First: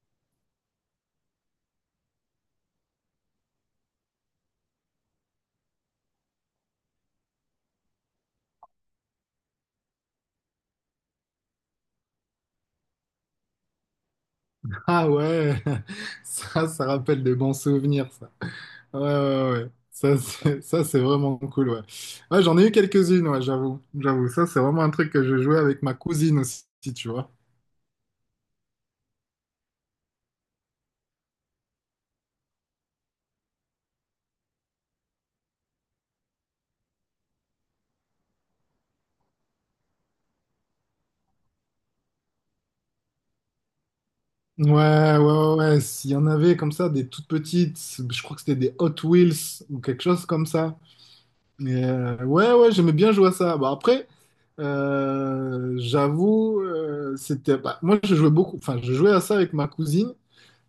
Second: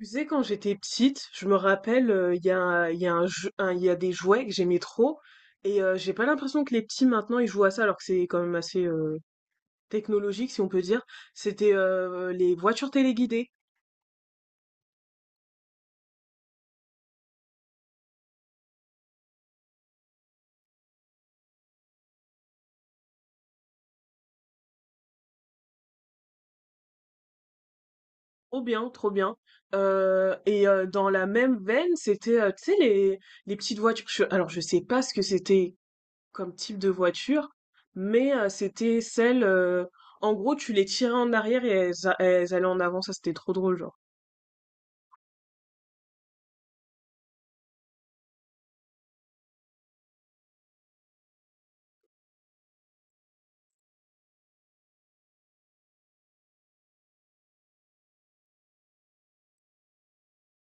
Tu sais, quand j'étais petite, je me rappelle, il y a, un- il y a un jeu- un- il y a des jouets que j'aimais trop, et j'ai pas l'impression que les petits maintenant ils jouent à ça, alors que c'est quand même assez technologique, si on peut dire. C'était les voitures téléguidées. Ah ouais, ça rappelle des bons souvenirs, ça. Ouais, ouais, ouais. Ça, c'est vraiment cool, ouais. Ouais, j'en ai eu quelques-unes, ouais, j'avoue. J'avoue, ça, c'est vraiment un truc que je jouais avec ma cousine aussi, tu vois. Trop bien, trop bien. Dans la même veine, c'était, tu sais, les petites voitures. Je sais pas ce que c'était comme type de voiture, mais c'était celles en gros, tu les tirais en arrière et elles allaient en avant. Ça, c'était trop drôle, genre. Ouais, ouais, ouais, ouais. S'il y en avait comme ça, des toutes petites, je crois que c'était des Hot Wheels ou quelque chose comme ça. Mais ouais, ouais, j'aimais bien jouer à ça. Bon, après, j'avoue, c'était. Bah, moi, je jouais beaucoup, enfin, je jouais à ça avec ma cousine.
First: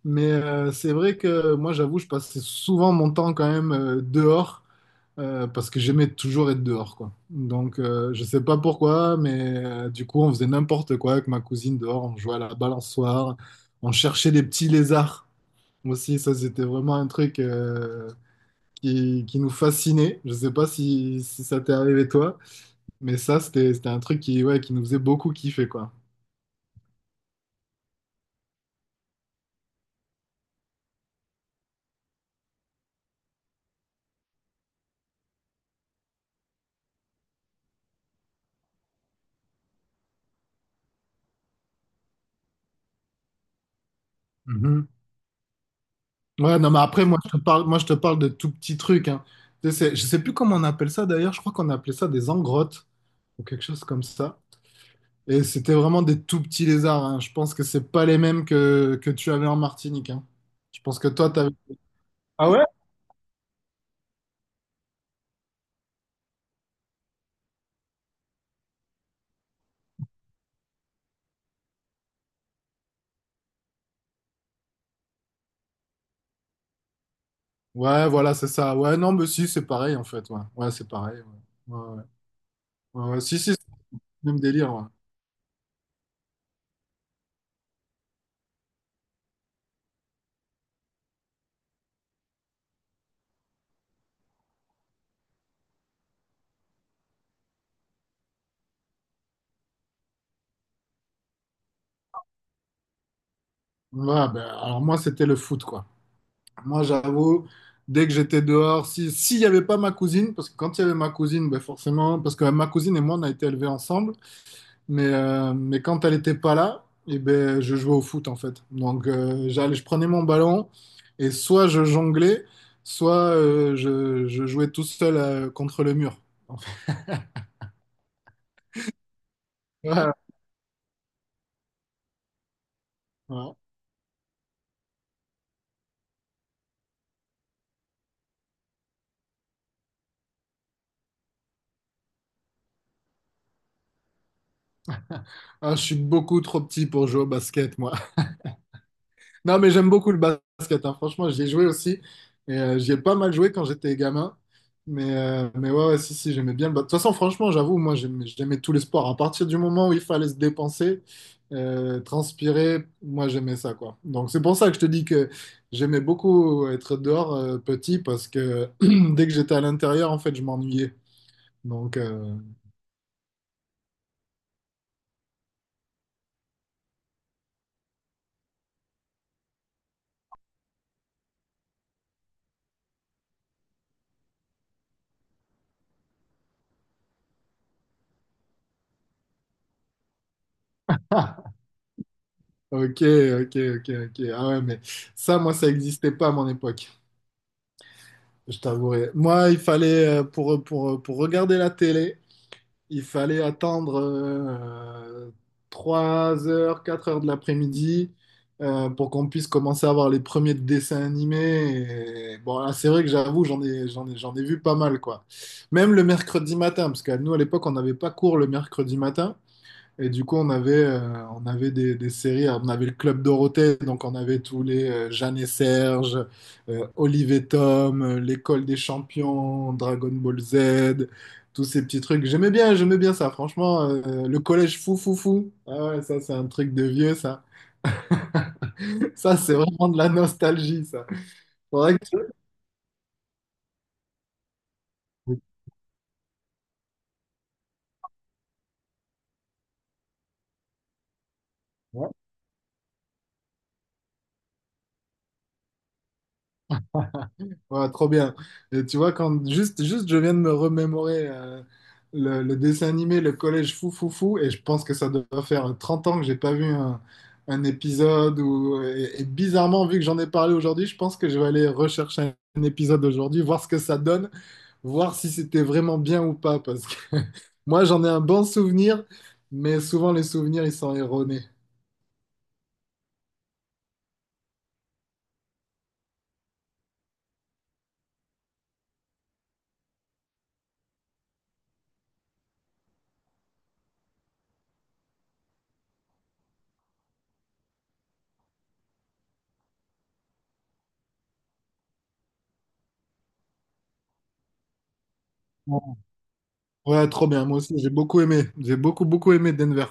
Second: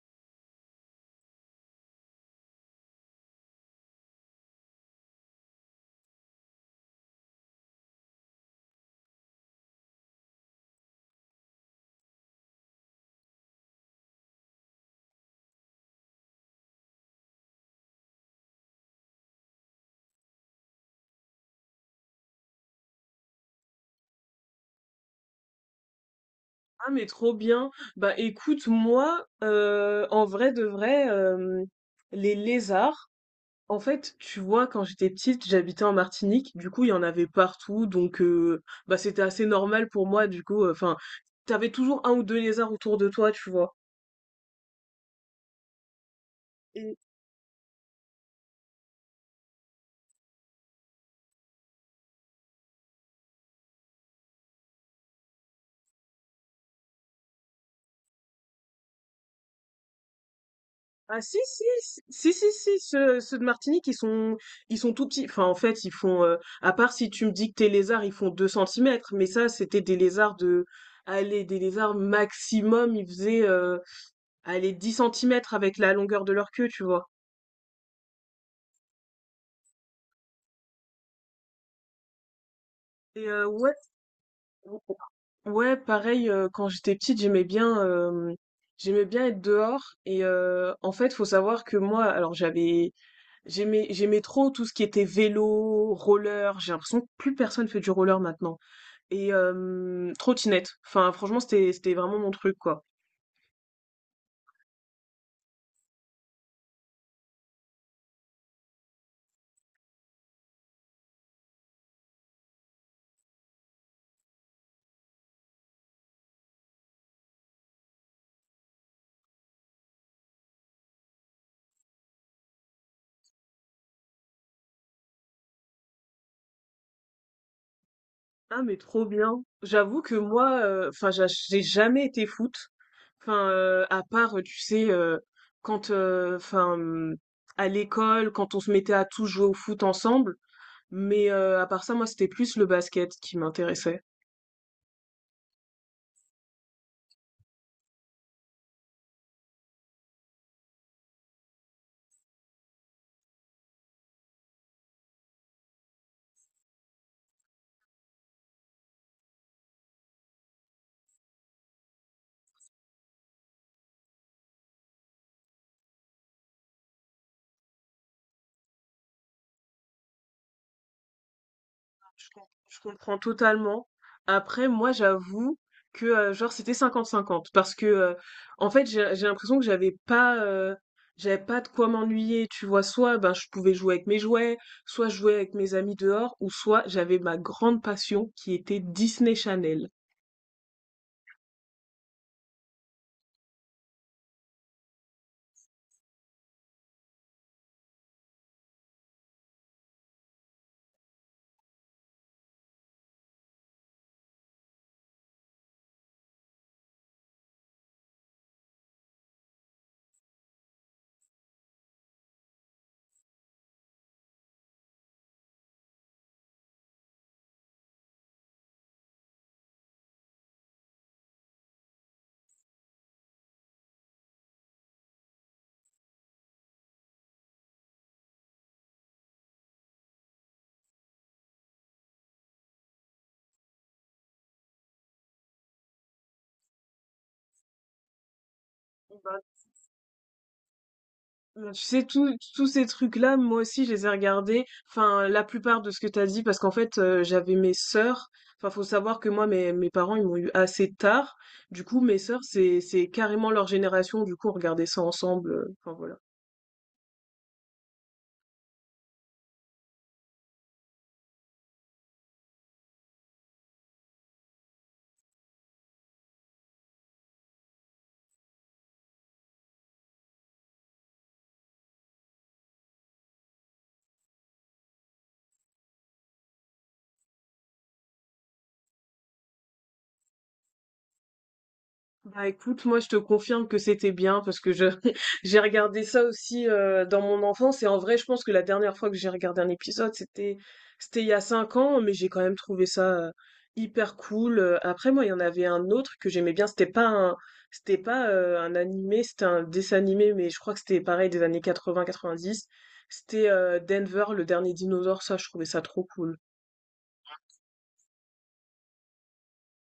Mais c'est vrai que moi, j'avoue, je passais souvent mon temps quand même dehors parce que j'aimais toujours être dehors, quoi. Donc, je sais pas pourquoi, mais du coup, on faisait n'importe quoi avec ma cousine dehors. On jouait à la balançoire, on cherchait des petits lézards aussi. Ça, c'était vraiment un truc qui nous fascinait. Je sais pas si ça t'est arrivé toi. Mais ça, c'était un truc qui, ouais, qui nous faisait beaucoup kiffer, quoi. Ah mais trop bien. Bah écoute, moi, en vrai de vrai, les lézards, en fait, tu vois, quand j'étais petite, j'habitais en Martinique, du coup, il y en avait partout, donc bah c'était assez normal pour moi, du coup, enfin, t'avais toujours un ou deux lézards autour de toi, tu vois. Mhm. Ouais, non, mais après, moi, je te parle de tout petits trucs, hein. Tu sais, je sais plus comment on appelle ça d'ailleurs, je crois qu'on appelait ça des engrottes ou quelque chose comme ça. Et c'était vraiment des tout petits lézards, hein. Je pense que c'est pas les mêmes que tu avais en Martinique, hein. Je pense que Ah toi, si t'avais. si si si Ah si ouais? si, ceux de Martinique ils sont tout petits, enfin en fait ils font à part si tu me dis que tes lézards ils font 2 centimètres, mais ça c'était des lézards de, allez, des lézards maximum ils faisaient allez 10 centimètres avec la longueur de leur queue, tu vois. Ouais, voilà, c'est ça. Ouais, non, mais si, c'est pareil, en fait. Ouais, ouais c'est pareil. Ouais. Ouais, ouais. Ouais, ouais. Et Si, euh, si, c'est ouais le même délire. Ouais. ouais pareil quand j'étais petite j'aimais bien être dehors et en fait faut savoir que moi alors j'aimais trop tout ce qui était vélo, roller. J'ai l'impression que plus personne fait du roller maintenant. Et trottinette. Enfin, franchement, c'était vraiment mon truc, quoi. Ouais, ben, alors, moi, c'était le foot, quoi. Moi, j'avoue, dès que j'étais dehors, si, s'il n'y avait pas ma cousine, parce que quand il y avait ma cousine, ben, forcément, parce que ma cousine et moi, on a été élevés ensemble, mais quand elle n'était pas là, eh ben, je jouais au foot, en fait. Donc, j'allais, je prenais mon ballon et soit je jonglais, soit je jouais tout seul contre le mur. Ah mais trop bien. J'avoue que Ouais. moi, enfin, j'ai jamais été foot. Enfin, Ouais. À part, tu sais, enfin, à l'école, quand on se mettait à tous jouer au foot ensemble. Mais à part ça, moi, c'était plus le basket qui m'intéressait. Ah, je suis beaucoup trop petit pour jouer au basket, moi. Non, mais j'aime beaucoup le basket, hein. Franchement, j'y ai joué aussi. Et j'y ai pas mal joué quand j'étais gamin. Mais ouais, ouais, si, si, j'aimais bien le basket. De toute façon, franchement, j'avoue, moi, j'aimais tous les sports. À partir du moment où il fallait se dépenser, transpirer, moi, j'aimais ça, quoi. Donc, c'est pour ça que je te dis que j'aimais beaucoup être dehors, petit, parce que dès que j'étais à l'intérieur, en fait, je m'ennuyais. Donc, Je euh, com- je comprends totalement. Après, moi, j'avoue que genre c'était cinquante cinquante parce que en fait, j'ai l'impression que j'avais pas de quoi m'ennuyer, tu vois, soit ben je pouvais jouer avec mes jouets, soit jouer avec mes amis dehors, ou soit j'avais ma grande passion qui était Disney Channel. Ok, ok, ok, ok. Ah ouais, mais ça, moi, ça n'existait pas à mon époque, je t'avouerai. Moi, il fallait, pour regarder la télé, il fallait attendre 3 heures, 4 heures de l'après-midi pour qu'on puisse commencer à voir les premiers dessins animés. Et bon, là, c'est vrai que j'avoue, j'en ai vu pas mal, quoi. Même le mercredi matin, parce que nous, à l'époque, on n'avait pas cours le mercredi matin. Et du coup, on avait des séries. Alors, on avait le Club Dorothée, donc on avait tous les Jeanne et Serge, Olive et Tom, l'École des Champions, Dragon Ball Z, tous ces petits trucs. J'aimais bien ça, franchement. Le collège fou, fou, fou. Ah ouais, ça, c'est un truc de vieux, ça. Ça, c'est vraiment de la nostalgie, ça. Bah, tu Faudrait sais, que tous ces trucs-là, moi aussi, je les ai regardés. Enfin, tu- la plupart de ce que t'as dit, parce qu'en fait, j'avais mes sœurs. Enfin, faut savoir que moi, mes parents, ils m'ont eu assez tard. Du coup, mes sœurs, c'est carrément leur génération. Du coup, on regardait ça ensemble. Enfin, voilà. Ouais, trop bien. Et tu vois, quand juste je viens de me remémorer le dessin animé, le collège fou fou fou, et je pense que ça doit faire 30 ans que j'ai pas vu un épisode. Et bizarrement, vu que j'en ai parlé aujourd'hui, je pense que je vais aller rechercher un épisode aujourd'hui, voir ce que ça donne, voir si c'était vraiment bien ou pas. Parce que moi, j'en ai un bon souvenir, mais souvent les souvenirs, ils sont erronés. Bah, écoute, moi je te confirme que c'était bien parce que je j'ai regardé ça aussi dans mon enfance, et en vrai je pense que la dernière fois que j'ai regardé un épisode c'était il y a cinq ans, mais j'ai quand même trouvé ça hyper cool. Après moi il y en avait un autre que j'aimais bien, c'était pas un animé, c'était un dessin animé, mais je crois que c'était pareil des années 80-90. C'était Denver, le dernier dinosaure. Ça je trouvais ça trop cool. Ouais, trop bien. Moi aussi, j'ai beaucoup aimé. J'ai beaucoup, beaucoup aimé Denver.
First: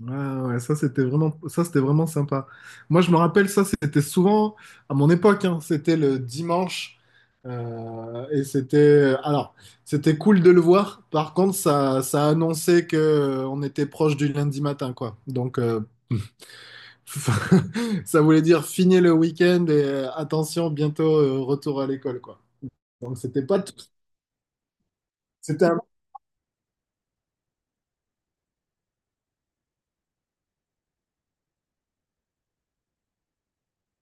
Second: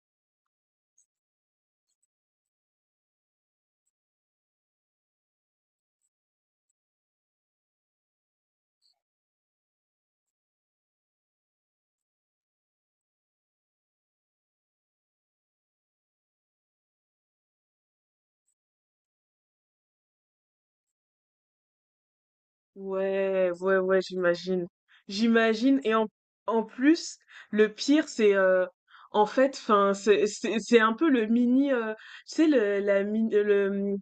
Ouais, ouais, ça c'était vraiment sympa. Moi je me rappelle ça, c'était souvent à mon époque, hein, c'était le dimanche et c'était, alors c'était cool de le voir. Par contre, ça annonçait que on était proche du lundi matin, quoi. Donc ça voulait dire finir le week-end et attention bientôt retour à l'école, quoi. Donc c'était Ouais, pas, tout- ouais, ouais, j'imagine. c'était un J'imagine. Et en plus, le pire, c'est en fait, enfin, c'est un peu le mini, tu sais, le, la mini, le mmh,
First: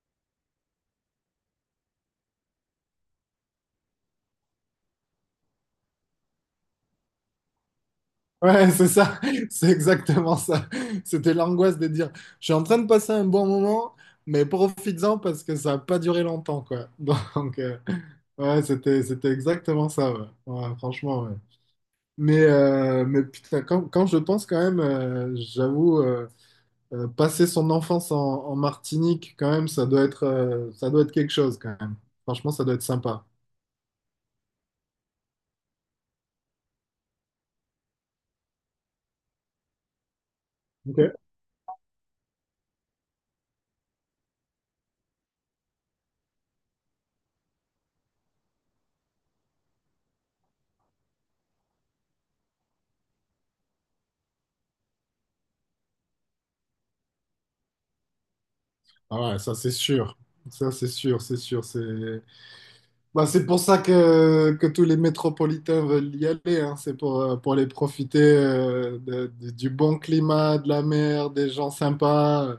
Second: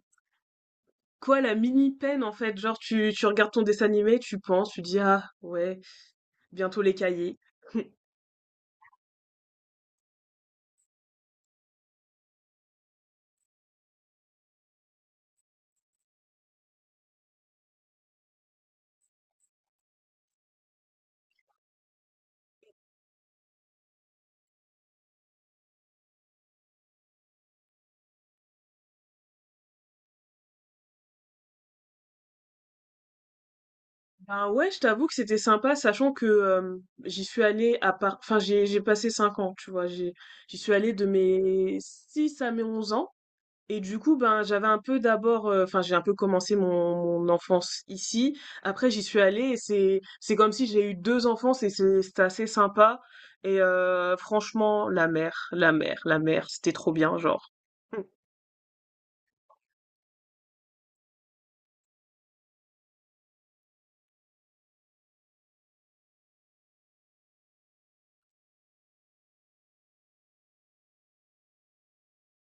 quoi, la mini peine en fait. Genre, tu regardes ton dessin animé, tu penses, tu dis ah ouais, bientôt les cahiers. Ouais, c'est ça, c'est exactement ça. C'était l'angoisse de dire, je suis en train de passer un bon moment, mais profites-en parce que ça n'a pas duré longtemps, quoi. Donc, ouais, c'était exactement ça, ouais. Ouais, franchement, ouais. Mais putain, quand je pense quand même, j'avoue, passer son enfance en Martinique, quand même, ça doit être quelque chose, quand même. Franchement, ça doit être sympa. Ben ouais, je t'avoue que c'était sympa, sachant que j'y suis allée à part, enfin, j'ai passé cinq ans, tu vois, j'ai, j'y suis allée de Ok. mes 6 à mes 11 ans. Et du coup, ben, j'avais un peu d'abord, enfin, j'ai un peu commencé mon enfance ici. Après, j'y suis allée et c'est comme si j'ai eu deux enfants. C'était assez sympa. Et franchement, la mer, c'était trop bien, genre. Mm. Ah ouais, ça c'est sûr. Ça c'est sûr, c'est sûr. Bah, c'est pour ça que tous les métropolitains veulent y aller, hein. C'est pour les profiter du bon climat, de la mer, des gens sympas.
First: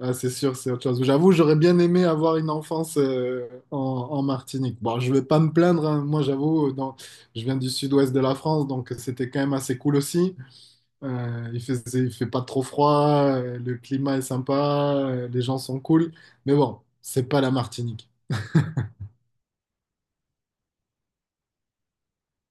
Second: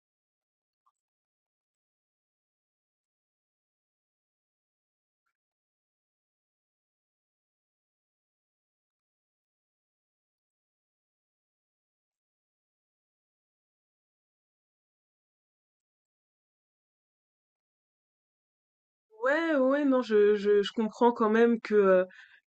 Ah, c'est sûr, c'est autre chose. J'avoue, j'aurais bien aimé avoir une enfance en Martinique. Bon, je vais pas me plaindre, hein. Moi, j'avoue, je viens du sud-ouest de la France, donc c'était quand même assez cool aussi. Il fait pas trop froid, le climat est sympa, les gens sont cool. Mais bon, c'est pas la Martinique. Ouais, ouais, ouais, non, je comprends quand même que, euh,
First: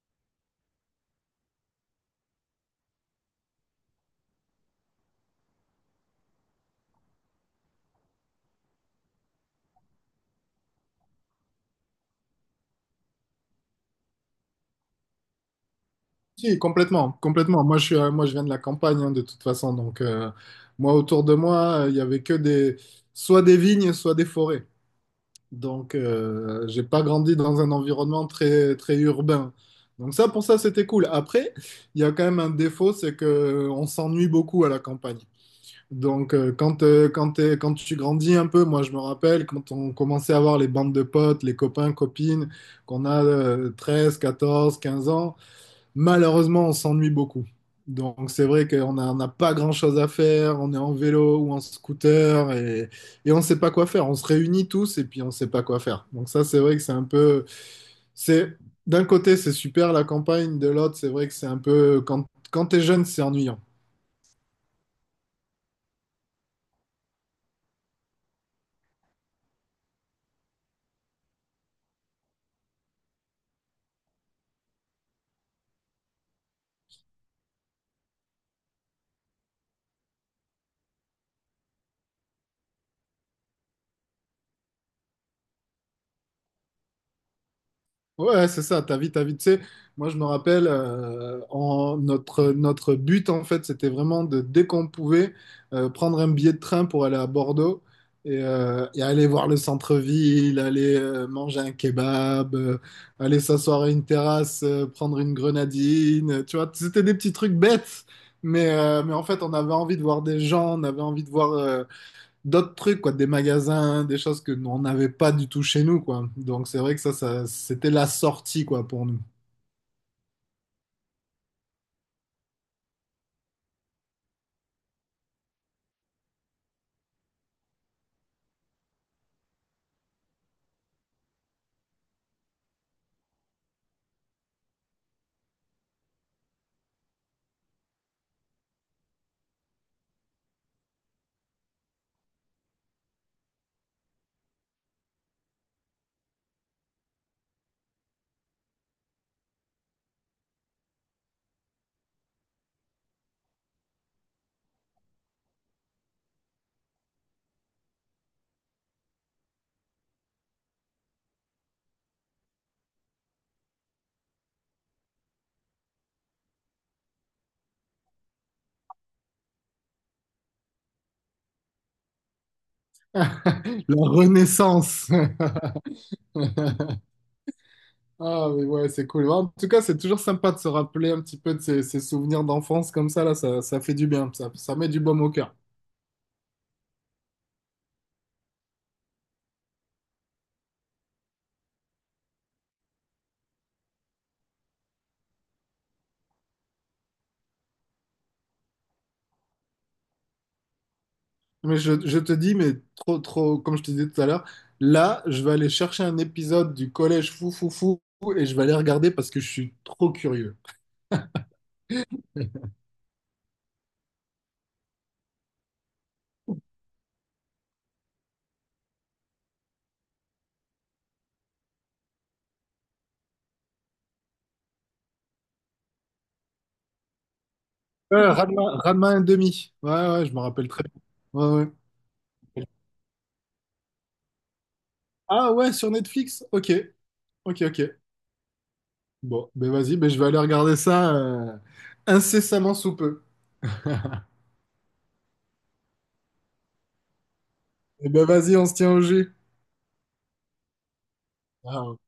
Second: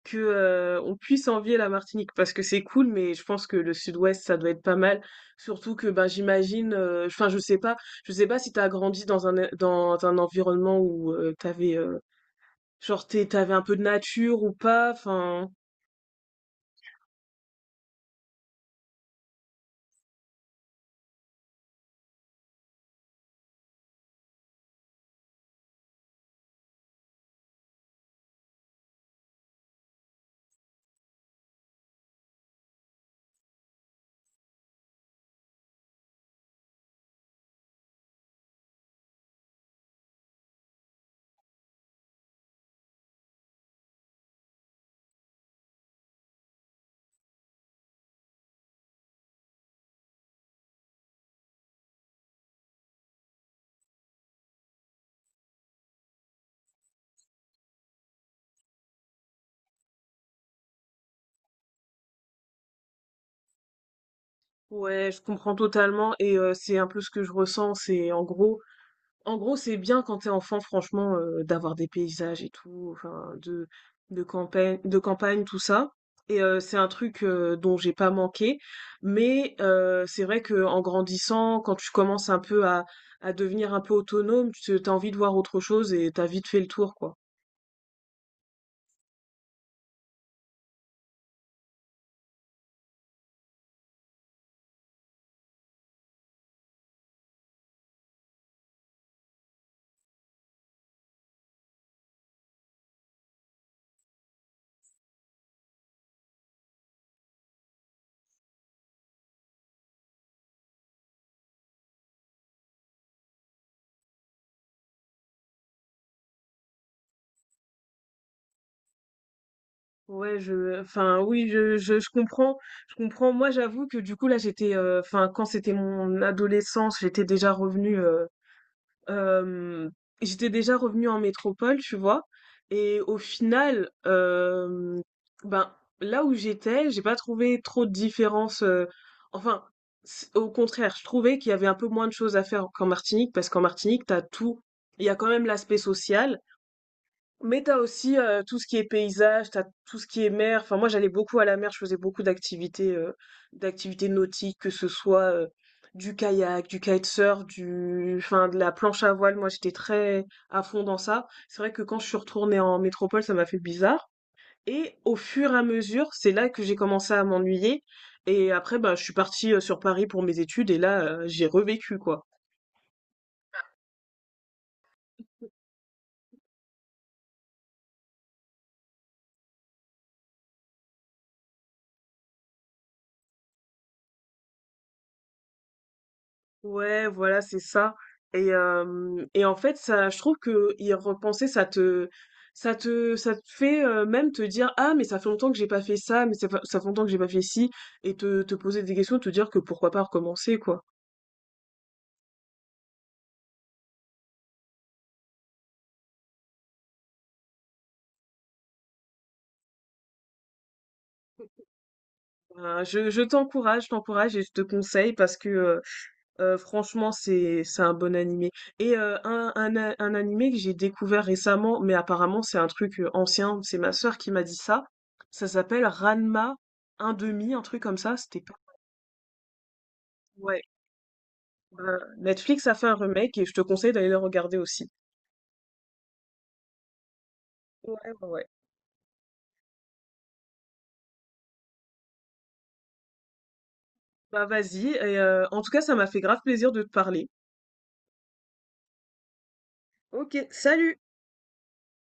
que, on puisse envier la Martinique parce que c'est cool, mais je pense que le Sud-Ouest, ça doit être pas mal. Surtout que, ben, j'imagine, enfin, je sais pas si t'as grandi dans dans un environnement où t'avais, genre, t'avais un peu de nature ou pas, enfin, Si, complètement, complètement. Moi, je viens de la campagne, hein, de toute façon. Donc, moi, autour de moi, il y avait que soit des vignes, soit des forêts. Donc, j'ai pas grandi dans un environnement très, très urbain. Donc, ça, pour ça, c'était cool. Après, il y a quand même un défaut, c'est que on s'ennuie beaucoup à la campagne. Donc, quand tu grandis un peu, moi, je me rappelle quand on commençait à avoir les bandes de potes, les copains, copines, qu'on a 13, 14, 15 ans malheureusement, on s'ennuie beaucoup. Donc c'est vrai qu'on n'a pas grand-chose à faire, on est en vélo ou en scooter et on ne sait pas quoi faire. On se réunit tous et puis on ne sait pas quoi faire. Donc ça c'est vrai que c'est un peu. C'est, D'un côté c'est super la campagne, de l'autre c'est vrai que c'est un peu. Quand tu es jeune c'est ennuyant. ouais, je comprends totalement. Et c'est un peu ce que je ressens, en gros, c'est bien quand t'es enfant, franchement, d'avoir des paysages et tout, enfin, de campagne, tout ça. Et c'est un truc dont j'ai pas manqué. Mais c'est vrai que en grandissant, quand tu commences un peu à devenir un peu autonome, tu t'as envie de voir autre chose et t'as vite fait le tour, quoi. Ouais, c'est ça, ta vie, ta vie. Tu sais, moi, je me rappelle, notre, but, en fait, c'était vraiment dès qu'on pouvait, prendre un billet de train pour aller à Bordeaux et aller voir le centre-ville, aller manger un kebab, aller s'asseoir à une terrasse, prendre une grenadine. Tu vois, c'était des petits trucs bêtes, mais en fait, on avait envie de voir des gens, on avait envie de voir, d'autres trucs, quoi, des magasins, des choses que nous, on n'avait pas du tout chez nous, quoi. Donc c'est vrai que ça c'était la sortie, quoi, pour nous. Ouais, je, enfin, oui, je comprends, je comprends. Moi, j'avoue que du coup, là, j'étais, enfin, quand c'était mon adolescence, j'étais déjà revenue. Hem, j'étais déjà revenue en métropole, tu vois? Et au final, ben, là où j'étais, j'ai pas trouvé trop de différence, enfin, c au contraire, je trouvais qu'il y avait un peu moins de choses à faire qu'en Martinique, parce qu'en Martinique, t'as tout. Il y a quand même l'aspect social, mais t'as aussi, tout ce qui est paysage, t'as tout ce qui est mer. Enfin, moi, j'allais beaucoup à la mer, je faisais beaucoup d'activités, d'activités nautiques, que ce soit, du kayak, du kitesurf, du enfin, de la planche à voile. Moi, j'étais très à fond dans ça. C'est vrai que quand je suis retournée en métropole, ça m'a fait bizarre, et au fur et à mesure, c'est là que j'ai commencé à m'ennuyer, et après, bah, je suis partie, sur Paris pour mes études, et là, j'ai revécu, quoi. La renaissance. Ah, mais ouais, c'est cool. En tout cas, c'est toujours sympa de se rappeler un petit peu de ces souvenirs d'enfance comme ça, là, ça fait du bien, ça met du baume au cœur. Ouais, voilà, c'est ça. Et en fait, ça, je trouve que y repenser, ça te fait même te dire, ah, mais ça fait longtemps que j'ai pas fait ça, mais ça fait longtemps que j'ai pas fait ci, et te poser des questions, te dire que pourquoi pas recommencer, quoi. Mais je te dis, mais trop, trop, comme je te disais tout à l'heure, là, je vais aller chercher un épisode du collège fou, fou, fou, et je vais aller regarder parce que je suis trop curieux. Je t'encourage, je t'encourage et je te conseille, parce que franchement c'est un bon animé. Et un animé que j'ai découvert récemment, mais apparemment c'est un truc ancien, c'est ma sœur qui m'a dit ça. Ça s'appelle Ranma un demi, un truc comme ça. C'était pas. Ranma, Ranma ½. Ouais, ouais, je me Ouais. rappelle très bien. Ouais, ouais. Bah, Netflix a fait un remake et je te conseille d'aller le regarder aussi. Ah ouais, sur Netflix? Ok, ok, ok. Ouais, ouais, ouais. Bon, ben vas-y, ben je vais aller regarder ça incessamment sous peu. Bah vas-y. Et en tout cas, ça m'a fait grave plaisir de te parler. Et ben vas-y, on se tient au jus. Ok, salut! Ah, ok.